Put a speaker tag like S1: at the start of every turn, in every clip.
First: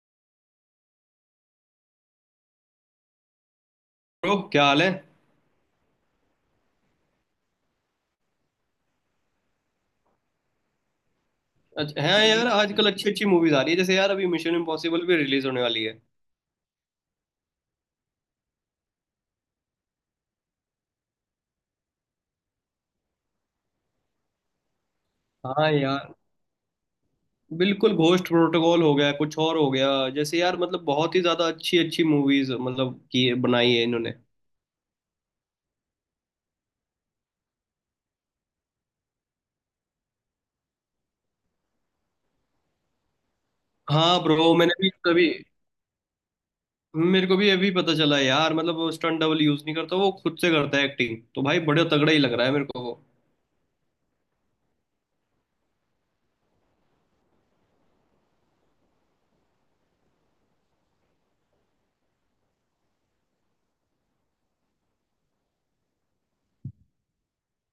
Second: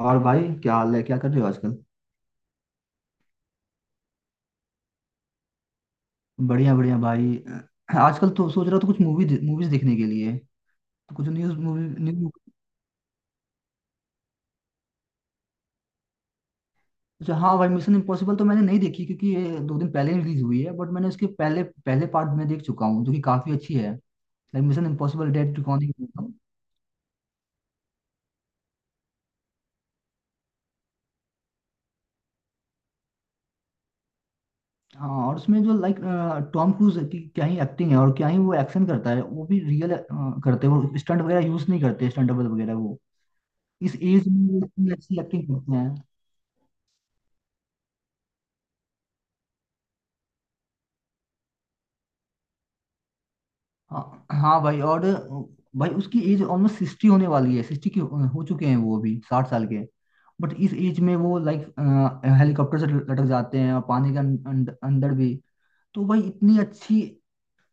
S1: और भाई क्या हाल है, क्या कर रहे हो आजकल।
S2: ब्रो क्या हाल है।
S1: बढ़िया बढ़िया भाई। आजकल तो सोच रहा था कुछ मूवीज देखने के लिए, तो कुछ न्यूज मूवी
S2: अच्छा हाँ
S1: न्यू।
S2: यार आजकल अच्छी अच्छी मूवीज आ रही है, जैसे यार अभी मिशन इम्पॉसिबल भी रिलीज होने वाली है।
S1: अच्छा हाँ भाई, मिशन इम्पॉसिबल तो मैंने नहीं देखी क्योंकि ये दो दिन पहले ही रिलीज हुई है, बट मैंने उसके पहले पहले पार्ट में देख चुका हूँ जो कि काफी अच्छी है। लाइक मिशन इम्पॉसिबल डेड
S2: हाँ
S1: रिकॉर्डिंग।
S2: यार, बिल्कुल। घोस्ट प्रोटोकॉल हो गया, कुछ और हो गया, जैसे यार मतलब बहुत ही ज्यादा अच्छी अच्छी मूवीज मतलब की बनाई है इन्होंने।
S1: हाँ, और उसमें जो लाइक टॉम क्रूज की क्या ही एक्टिंग है, और क्या ही वो एक्शन करता है, वो भी रियल करते हैं, वो स्टंट वगैरह यूज नहीं करते, स्टंट डबल वगैरह वो। इस
S2: हाँ
S1: एज में
S2: ब्रो,
S1: वो
S2: मैंने
S1: इतनी
S2: भी
S1: अच्छी
S2: कभी,
S1: एक्टिंग करते हैं।
S2: मेरे को भी अभी पता चला यार मतलब वो स्टंट डबल यूज नहीं करता, वो खुद से करता है। एक्टिंग तो भाई बड़े तगड़ा ही लग रहा है मेरे को वो।
S1: हाँ हाँ भाई, और भाई उसकी एज ऑलमोस्ट सिक्सटी होने वाली है, सिक्सटी की हो चुके हैं वो, अभी 60 साल के। बट इस एज में वो लाइक हेलीकॉप्टर से लटक जाते हैं, और पानी के अंदर भी। तो भाई इतनी अच्छी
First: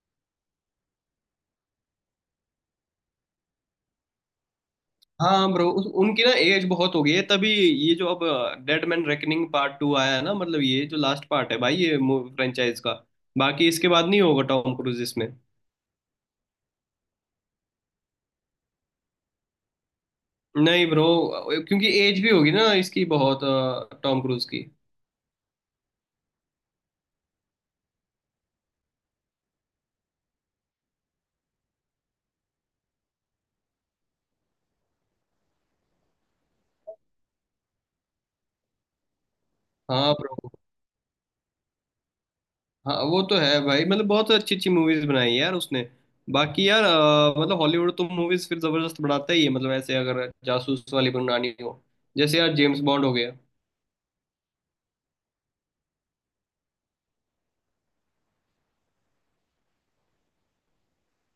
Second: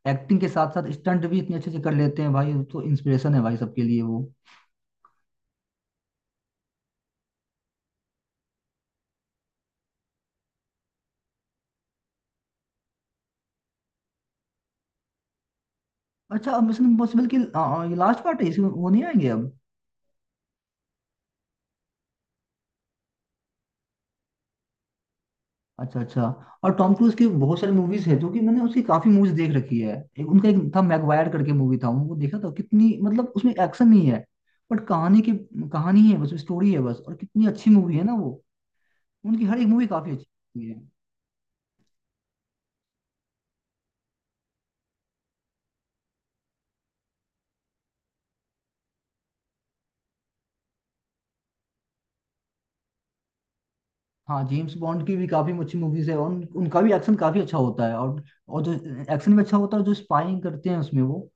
S1: एक्टिंग के साथ साथ स्टंट भी इतने अच्छे से कर लेते हैं भाई, तो इंस्पिरेशन है भाई सबके लिए वो।
S2: हाँ ब्रो, उनकी ना एज बहुत हो गई है तभी ये जो अब Dead Man Reckoning part two आया है ना, मतलब ये जो लास्ट पार्ट है भाई ये फ्रेंचाइज का, बाकी इसके बाद नहीं होगा टॉम क्रूज इसमें।
S1: अच्छा, मिशन इम्पॉसिबल की ये लास्ट पार्ट है, इसमें वो नहीं आएंगे अब?
S2: नहीं ब्रो, क्योंकि एज भी होगी ना इसकी बहुत, टॉम क्रूज की।
S1: अच्छा अच्छा। और टॉम क्रूज की बहुत सारी मूवीज है, जो कि मैंने उसकी काफी मूवीज देख रखी है। उनका एक था मैगवायर करके मूवी था, उनको देखा था, कितनी मतलब उसमें एक्शन नहीं है, बट कहानी की कहानी है बस, स्टोरी है बस, और कितनी अच्छी मूवी है ना वो। उनकी हर एक मूवी काफी
S2: हाँ
S1: अच्छी
S2: ब्रो,
S1: होती है।
S2: हाँ वो तो है भाई, मतलब बहुत अच्छी अच्छी मूवीज बनाई है यार उसने। बाकी यार मतलब हॉलीवुड तो मूवीज फिर जबरदस्त बनाता ही है। मतलब ऐसे अगर जासूस वाली बनानी हो, जैसे यार जेम्स बॉन्ड हो गया।
S1: हाँ, जेम्स बॉन्ड की भी काफी अच्छी मूवीज है, और उनका भी एक्शन काफी अच्छा होता है, और जो एक्शन भी अच्छा होता है, और जो स्पाइंग करते हैं उसमें वो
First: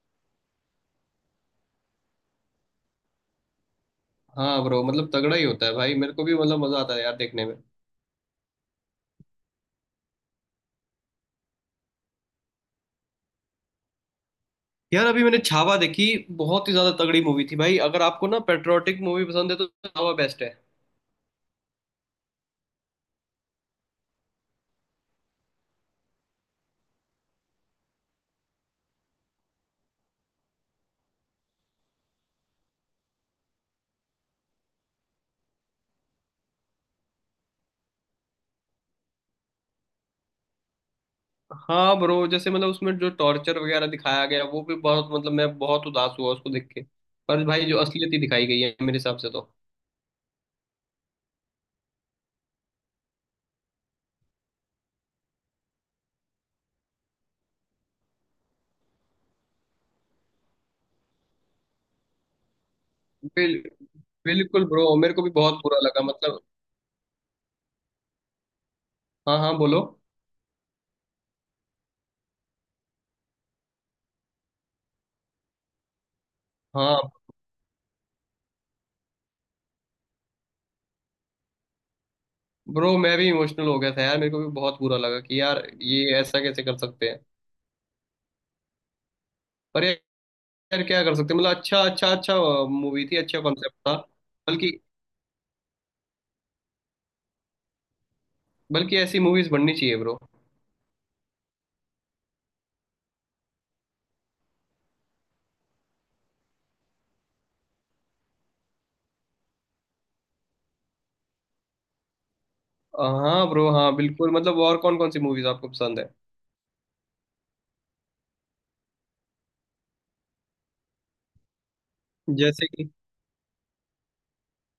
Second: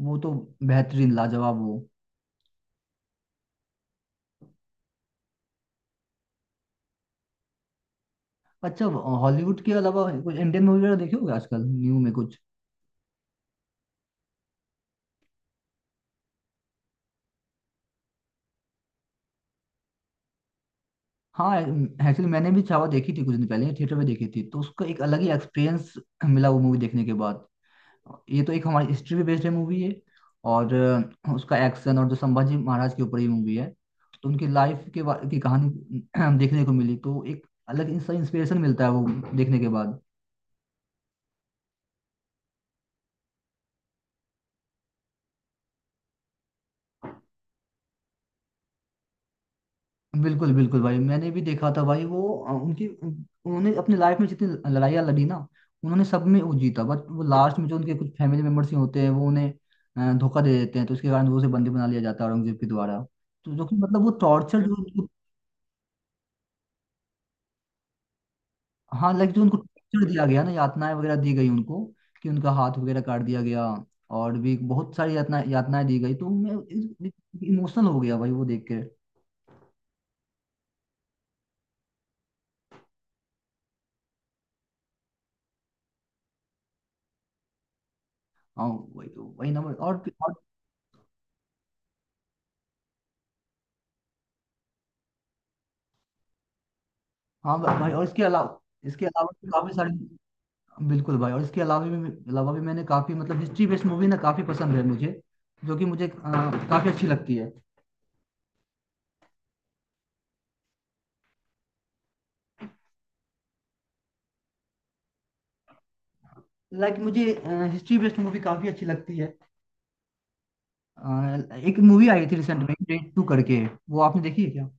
S1: वो तो बेहतरीन लाजवाब वो।
S2: हाँ ब्रो, मतलब तगड़ा ही होता है भाई, मेरे को भी मतलब मजा आता है यार देखने में।
S1: अच्छा, हॉलीवुड के अलावा कोई इंडियन मूवी वगैरह देखे होगे आजकल न्यू में कुछ?
S2: यार अभी मैंने छावा देखी, बहुत ही ज्यादा तगड़ी मूवी थी भाई। अगर आपको ना पेट्रियोटिक मूवी पसंद है तो छावा बेस्ट है।
S1: हाँ एक्चुअली मैंने भी छावा देखी थी, कुछ दिन पहले थिएटर में देखी थी, तो उसका एक अलग ही एक्सपीरियंस मिला वो मूवी देखने के बाद। ये तो एक हमारी हिस्ट्री पे बेस्ड है मूवी है, और उसका एक्शन, और जो संभाजी महाराज के ऊपर ही मूवी है, तो उनकी लाइफ की कहानी देखने को मिली, तो एक अलग इंस्पिरेशन मिलता है वो देखने के बाद।
S2: हाँ ब्रो, जैसे मतलब उसमें जो टॉर्चर वगैरह दिखाया गया वो भी बहुत, मतलब मैं बहुत उदास हुआ उसको देख के। पर भाई जो असलियत ही दिखाई गई है मेरे हिसाब से तो।
S1: बिल्कुल बिल्कुल भाई, मैंने भी देखा था भाई वो। उनकी उन्होंने अपनी लाइफ में जितनी लड़ाइयाँ लड़ी ना, उन्होंने सब में वो जीता, बट वो लास्ट में जो उनके कुछ फैमिली मेम्बर्स ही होते हैं, वो उन्हें धोखा दे देते हैं, तो उसके कारण वो उसे बंदी बना लिया जाता है औरंगजेब के द्वारा। तो
S2: बिल,
S1: जो कि मतलब वो टॉर्चर
S2: बिल्कुल
S1: जो
S2: ब्रो,
S1: उनको,
S2: मेरे को भी बहुत बुरा लगा मतलब।
S1: हाँ लाइक
S2: हाँ
S1: जो
S2: हाँ,
S1: उनको
S2: बोलो।
S1: टॉर्चर दिया गया ना, यातनाएं वगैरह दी गई उनको, कि उनका हाथ वगैरह काट दिया गया, और भी बहुत सारी यातनाएं दी गई, तो मैं
S2: हाँ
S1: इमोशनल हो गया भाई वो देख के।
S2: ब्रो, मैं भी इमोशनल हो गया था यार, मेरे को भी बहुत बुरा लगा कि यार ये ऐसा कैसे कर सकते हैं।
S1: हाँ, वही ना।
S2: पर
S1: और
S2: यार क्या कर सकते हैं। मतलब अच्छा अच्छा अच्छा मूवी थी, अच्छा कॉन्सेप्ट था। बल्कि,
S1: हाँ भाई, और
S2: बल्कि
S1: इसके
S2: ऐसी
S1: अलावा
S2: मूवीज
S1: भी काफी
S2: बननी चाहिए ब्रो।
S1: सारी, बिल्कुल भाई, और इसके अलावा भी मैंने काफी मतलब हिस्ट्री बेस्ड मूवी ना काफी पसंद है मुझे, जो कि मुझे काफी अच्छी लगती है।
S2: हाँ ब्रो, हाँ बिल्कुल। मतलब और कौन कौन सी मूवीज आपको पसंद है?
S1: मुझे हिस्ट्री बेस्ड मूवी काफी अच्छी लगती है। एक मूवी आई थी रिसेंट
S2: जैसे
S1: में
S2: कि
S1: रेड टू करके, वो आपने देखी है क्या?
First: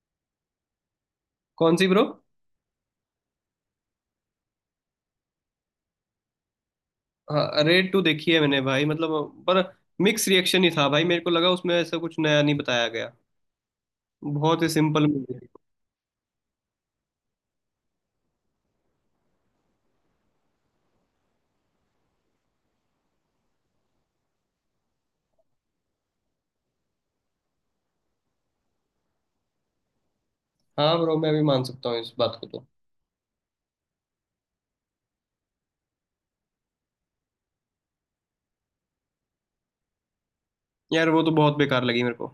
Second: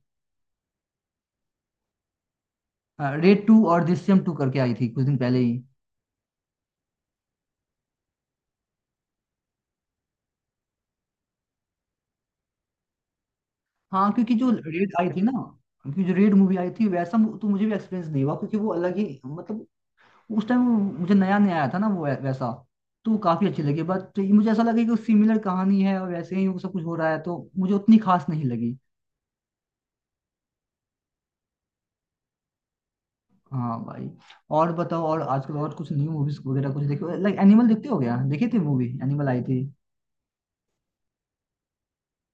S2: कौन सी ब्रो?
S1: रेड टू और दृश्यम टू करके आई थी कुछ दिन पहले ही।
S2: हाँ रेड टू देखी है मैंने भाई, मतलब पर मिक्स रिएक्शन ही था भाई। मेरे को लगा उसमें ऐसा कुछ नया नहीं बताया गया,
S1: हाँ, क्योंकि जो
S2: बहुत ही
S1: रेड
S2: सिंपल
S1: आई थी ना,
S2: मूवी।
S1: क्योंकि जो रेड मूवी आई थी वैसा तो मुझे भी एक्सपीरियंस नहीं हुआ, क्योंकि वो अलग ही मतलब उस टाइम मुझे नया नया आया था ना वो वैसा, तो काफी अच्छी लगी। बट तो ये मुझे ऐसा लगा कि सिमिलर कहानी है, और वैसे ही वो सब कुछ हो रहा है, तो मुझे उतनी खास नहीं लगी।
S2: हाँ ब्रो, मैं भी मान सकता हूँ इस बात को तो।
S1: हाँ भाई। और बताओ, और आजकल और कुछ न्यू मूवीज वगैरह कुछ देखो, लाइक एनिमल देखते हो क्या, देखी थी मूवी एनिमल आई थी?
S2: यार वो तो बहुत बेकार लगी मेरे को।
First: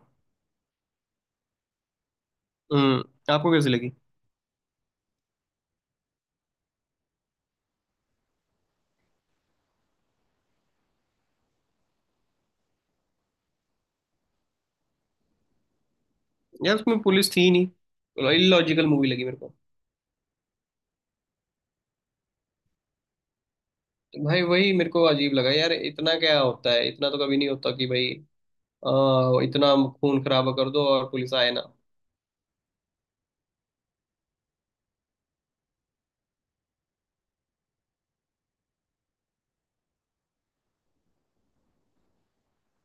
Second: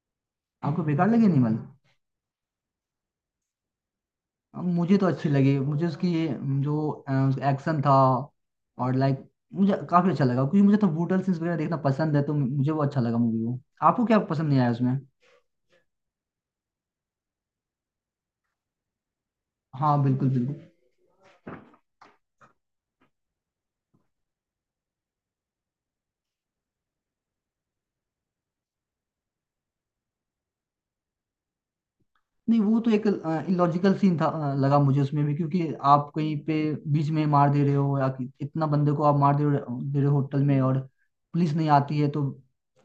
S1: आपको बेकार लगी एनिमल?
S2: हम्म, आपको कैसी लगी?
S1: मुझे तो अच्छी लगी, मुझे उसकी जो एक्शन था और लाइक, मुझे काफी अच्छा लगा क्योंकि मुझे तो ब्रूटल सीन्स वगैरह देखना पसंद है, तो मुझे वो अच्छा लगा मूवी वो। आपको क्या पसंद नहीं आया उसमें?
S2: यार उसमें पुलिस थी ही नहीं, इलॉजिकल मूवी लगी मेरे को।
S1: हाँ बिल्कुल बिल्कुल।
S2: तो भाई वही मेरे को अजीब लगा यार, इतना क्या होता है, इतना तो कभी नहीं होता कि भाई इतना खून खराबा कर दो और पुलिस आए ना।
S1: नहीं, वो तो एक इलॉजिकल सीन था, लगा मुझे उसमें भी, क्योंकि आप कहीं पे बीच में मार दे रहे हो, या कि इतना बंदे को आप मार दे रहे हो होटल में, और पुलिस नहीं आती है,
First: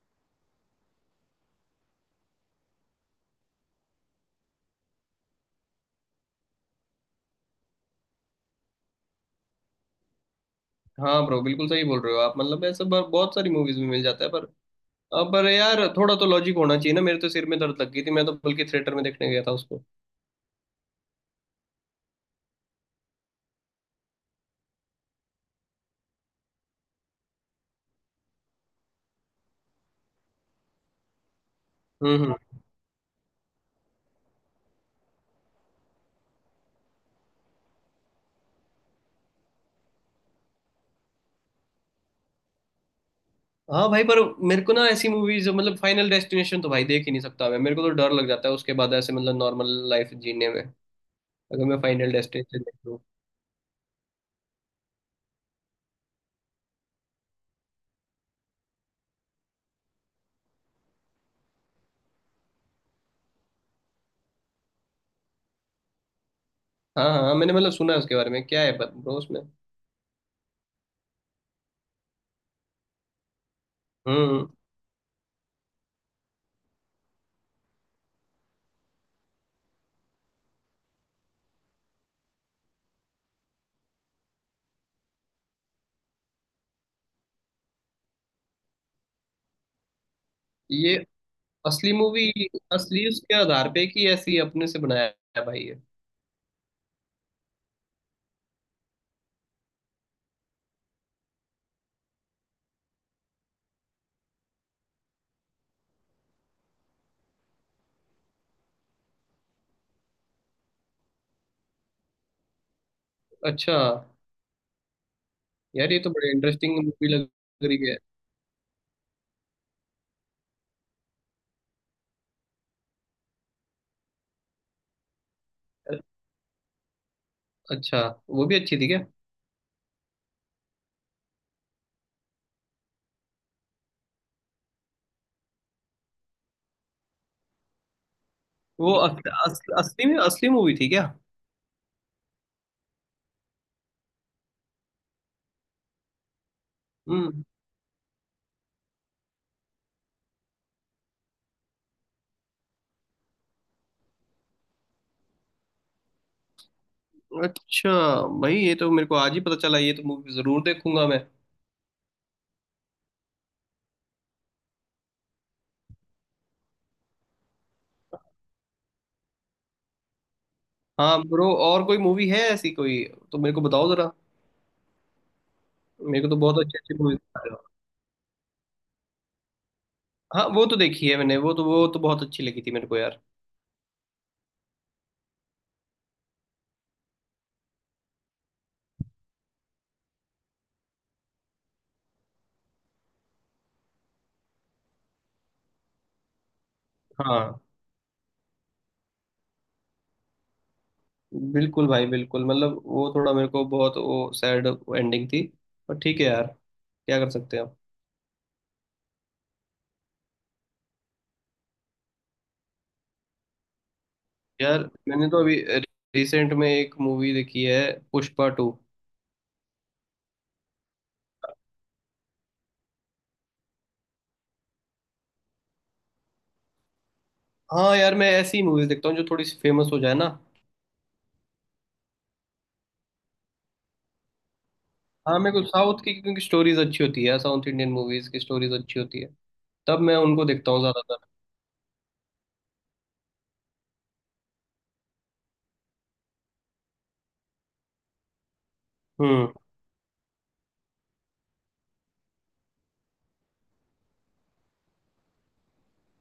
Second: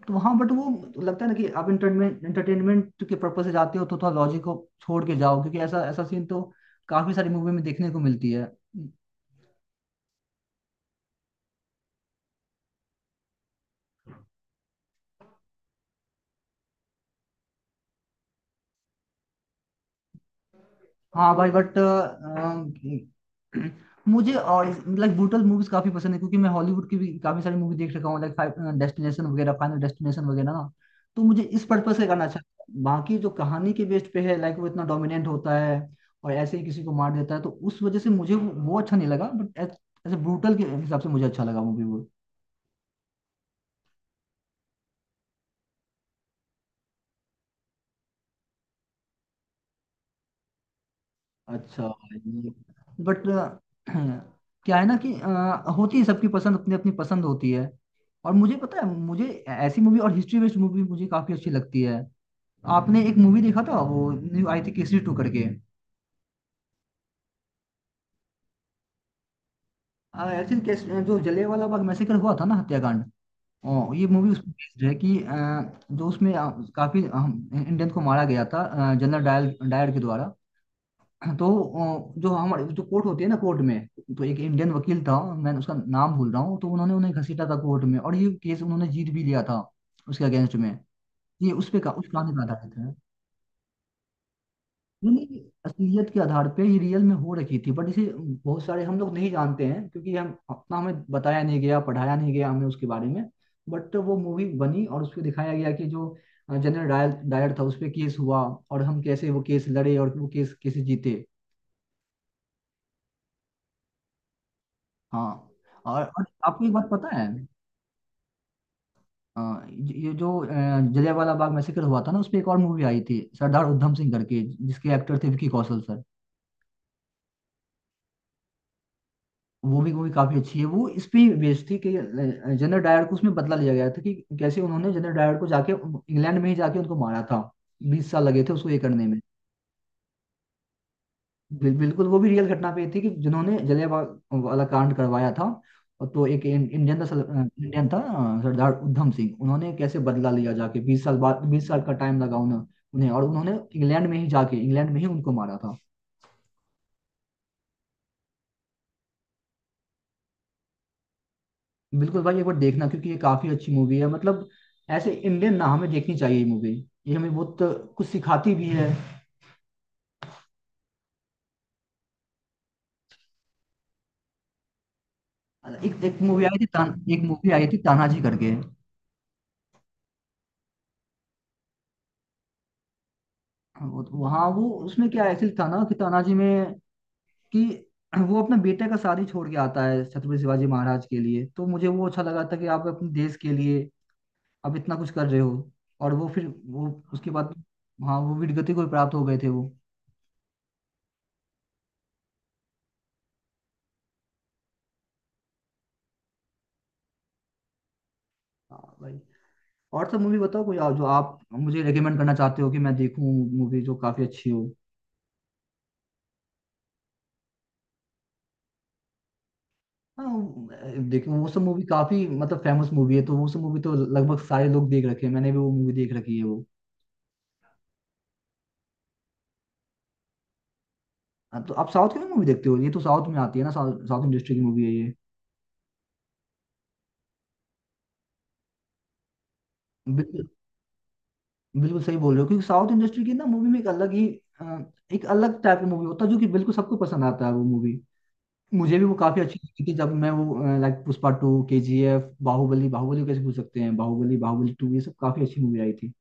S1: तो हाँ। बट वो लगता है ना कि आप इंटरटेनमेंट इंटरटेनमेंट के पर्पज से जाते हो, तो थोड़ा लॉजिक को छोड़ के जाओ, क्योंकि ऐसा ऐसा सीन तो काफी सारी मूवी में देखने को मिलती है।
S2: हाँ ब्रो, बिल्कुल सही बोल रहे हो आप। मतलब ऐसा बहुत सारी मूवीज में मिल जाता है, पर पर यार थोड़ा तो लॉजिक होना चाहिए ना। मेरे तो सिर में दर्द लग गई थी, मैं तो बल्कि थिएटर में देखने गया था उसको।
S1: हाँ भाई, बट मुझे और लाइक ब्रूटल मूवीज काफी पसंद है, क्योंकि मैं हॉलीवुड की भी काफी सारी मूवी देख रखा हूँ, लाइक डेस्टिनेशन वगैरह फाइनल डेस्टिनेशन वगैरह ना, तो मुझे इस पर्पज से गाना
S2: हम्म।
S1: अच्छा लगता है। बाकी जो कहानी के बेस्ड पे है लाइक, वो इतना डोमिनेंट होता है और ऐसे ही किसी को मार देता है, तो उस वजह से मुझे वो अच्छा नहीं लगा। बट एज ए ब्रूटल के हिसाब से मुझे अच्छा लगा मूवी वो।
S2: हाँ भाई, पर मेरे को ना ऐसी मूवीज मतलब फाइनल डेस्टिनेशन तो भाई देख ही नहीं सकता मैं। मेरे को तो डर लग जाता है उसके बाद, ऐसे मतलब नॉर्मल लाइफ जीने में, अगर मैं
S1: अच्छा
S2: फाइनल
S1: भाई।
S2: डेस्टिनेशन देख लूँ।
S1: बट क्या है ना कि होती है सबकी पसंद, अपनी अपनी पसंद होती है, और मुझे पता है मुझे ऐसी मूवी और हिस्ट्री बेस्ड मूवी मुझे काफी अच्छी लगती है। आपने एक मूवी देखा था वो न्यू आई थी केसरी टू करके?
S2: हाँ हाँ हाँ, मैंने मतलब सुना है उसके बारे में। क्या है ब्रो उसमें?
S1: एक्चुअली केस जो जलियांवाला बाग मैसेकर हुआ था ना, हत्याकांड, ये
S2: हम्म
S1: मूवी
S2: हम्म।
S1: उसमें बेस्ड है कि जो उसमें काफी इंडियन को मारा गया था जनरल डायल डायर के द्वारा। तो जो हमारे जो कोर्ट होती है ना, कोर्ट में तो एक इंडियन वकील था, मैं उसका नाम भूल रहा हूँ, तो उन्होंने उन्हें घसीटा था कोर्ट में, और ये केस उन्होंने जीत भी लिया था उसके अगेंस्ट में।
S2: ये
S1: ये
S2: असली
S1: उस
S2: मूवी,
S1: कहानी पे आधारित है,
S2: असली उसके आधार पे कि ऐसी अपने से बनाया?
S1: यानी
S2: है भाई ये।
S1: असलियत के आधार पे ये रियल में हो रखी थी। बट इसे बहुत सारे हम लोग नहीं जानते हैं, क्योंकि हम अपना हमें बताया नहीं गया, पढ़ाया नहीं गया हमें उसके बारे में। बट वो मूवी बनी, और उसमें दिखाया गया कि जो जनरल डायर डायर था, उस पे केस हुआ, और हम कैसे वो केस लड़े और वो केस कैसे जीते।
S2: अच्छा।
S1: हाँ,
S2: यार ये तो
S1: और
S2: बड़ी
S1: आपको एक
S2: इंटरेस्टिंग
S1: बात
S2: मूवी
S1: पता है?
S2: लग रही है।
S1: ये जो जलियांवाला बाग मैसेकर हुआ था ना, उस पर एक और मूवी आई थी सरदार उधम सिंह करके, जिसके एक्टर थे विकी कौशल सर।
S2: अच्छा, वो भी अच्छी थी क्या?
S1: वो भी मूवी काफी अच्छी है, वो इस पे बेस्ड थी कि जनरल डायर को उसमें बदला लिया गया था, कि कैसे उन्होंने जनरल डायर को जाके इंग्लैंड में ही जाके उनको मारा था। बीस साल लगे थे उसको ये
S2: वो
S1: करने
S2: अस,
S1: में।
S2: अस, असली में असली मूवी थी क्या?
S1: बिल्कुल, वो भी रियल घटना पे थी, कि जिन्होंने जलियांवाला वाला कांड करवाया था, और तो एक इंडियन था
S2: हम्म।
S1: इंडियन था सरदार उधम सिंह, उन्होंने कैसे बदला लिया जाके 20 साल बाद, 20 साल का टाइम लगा उन्हें, और उन्होंने इंग्लैंड में ही जाके इंग्लैंड में ही उनको मारा था।
S2: अच्छा भाई, ये तो मेरे को आज ही पता चला। ये तो मूवी जरूर देखूंगा मैं।
S1: बिल्कुल भाई, एक बार देखना क्योंकि ये काफी अच्छी मूवी है मतलब, ऐसे इंडियन ना हमें देखनी चाहिए ये मूवी, ये हमें बहुत कुछ सिखाती भी है।
S2: हाँ ब्रो, और कोई मूवी है ऐसी कोई तो मेरे को बताओ जरा।
S1: एक एक
S2: मेरे को तो
S1: मूवी आई
S2: बहुत
S1: थी
S2: अच्छी
S1: तान,
S2: अच्छी मूवी।
S1: एक मूवी आई थी तानाजी करके।
S2: हाँ वो तो देखी है मैंने, वो तो बहुत अच्छी लगी थी मेरे को यार।
S1: वो उसमें क्या ऐसे था ना कि तानाजी में, कि वो अपने बेटे का शादी छोड़ के आता है छत्रपति शिवाजी महाराज के लिए, तो मुझे वो अच्छा लगा था, कि आप अपने देश के लिए आप इतना कुछ कर रहे हो। और वो फिर वो उसके बाद,
S2: हाँ
S1: हाँ वो वीरगति को प्राप्त हो गए थे वो।
S2: बिल्कुल भाई, बिल्कुल। मतलब वो थोड़ा मेरे को बहुत वो सैड एंडिंग थी, पर ठीक है यार, क्या कर सकते हैं।
S1: हाँ भाई, और सब मूवी बताओ कोई जो आप मुझे रेकमेंड करना चाहते हो कि मैं देखूं मूवी जो काफी अच्छी हो।
S2: यार मैंने तो अभी रिसेंट में एक मूवी देखी है, पुष्पा टू।
S1: हाँ देखूं, वो सब मूवी काफी मतलब फेमस मूवी है, तो वो सब मूवी तो लगभग सारे लोग देख रखे हैं, मैंने भी वो मूवी देख रखी है वो।
S2: हाँ यार, मैं ऐसी मूवीज देखता हूँ जो थोड़ी सी फेमस हो जाए ना।
S1: हाँ, तो आप साउथ की मूवी देखते हो? ये तो साउथ में आती है ना, साउथ साउथ इंडस्ट्री की मूवी है
S2: हाँ मेरे को साउथ की, क्योंकि स्टोरीज अच्छी होती है, साउथ इंडियन मूवीज की स्टोरीज अच्छी होती है, तब मैं उनको
S1: ये।
S2: देखता हूँ ज्यादातर।
S1: बिल्कुल सही बोल रहे हो, क्योंकि साउथ इंडस्ट्री की ना मूवी में एक अलग ही अ, एक अलग टाइप का मूवी होता है, जो कि बिल्कुल सबको पसंद आता है वो मूवी। मुझे भी वो काफी
S2: हम्म।
S1: अच्छी लगी थी जब मैं वो like Pushpa two, K G F, Baahubali Baahubali को कैसे भूल सकते हैं, बाहुबली बाहुबली टू, ये सब काफी अच्छी मूवी आई थी।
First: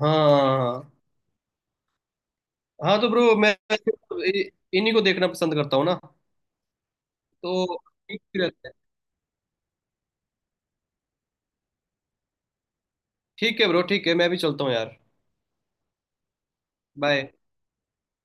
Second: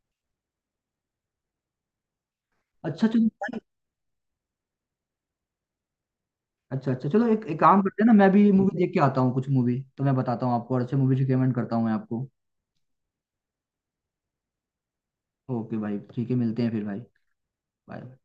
S2: हाँ हाँ हाँ। हाँ
S1: अच्छा
S2: तो
S1: चलो
S2: ब्रो मैं
S1: भाई।
S2: इ- इन्हीं को देखना पसंद करता हूँ ना,
S1: अच्छा अच्छा, चलो एक
S2: तो
S1: काम करते हैं ना,
S2: ठीक
S1: मैं भी
S2: रहता है।
S1: मूवी देख के आता हूँ, कुछ मूवी तो मैं बताता हूँ आपको, और अच्छे मूवी रिकमेंड करता हूँ मैं आपको।
S2: ठीक है ब्रो, ठीक है, मैं भी चलता हूँ यार।
S1: ओके भाई, ठीक है, मिलते हैं फिर भाई।
S2: बाय।
S1: बाय।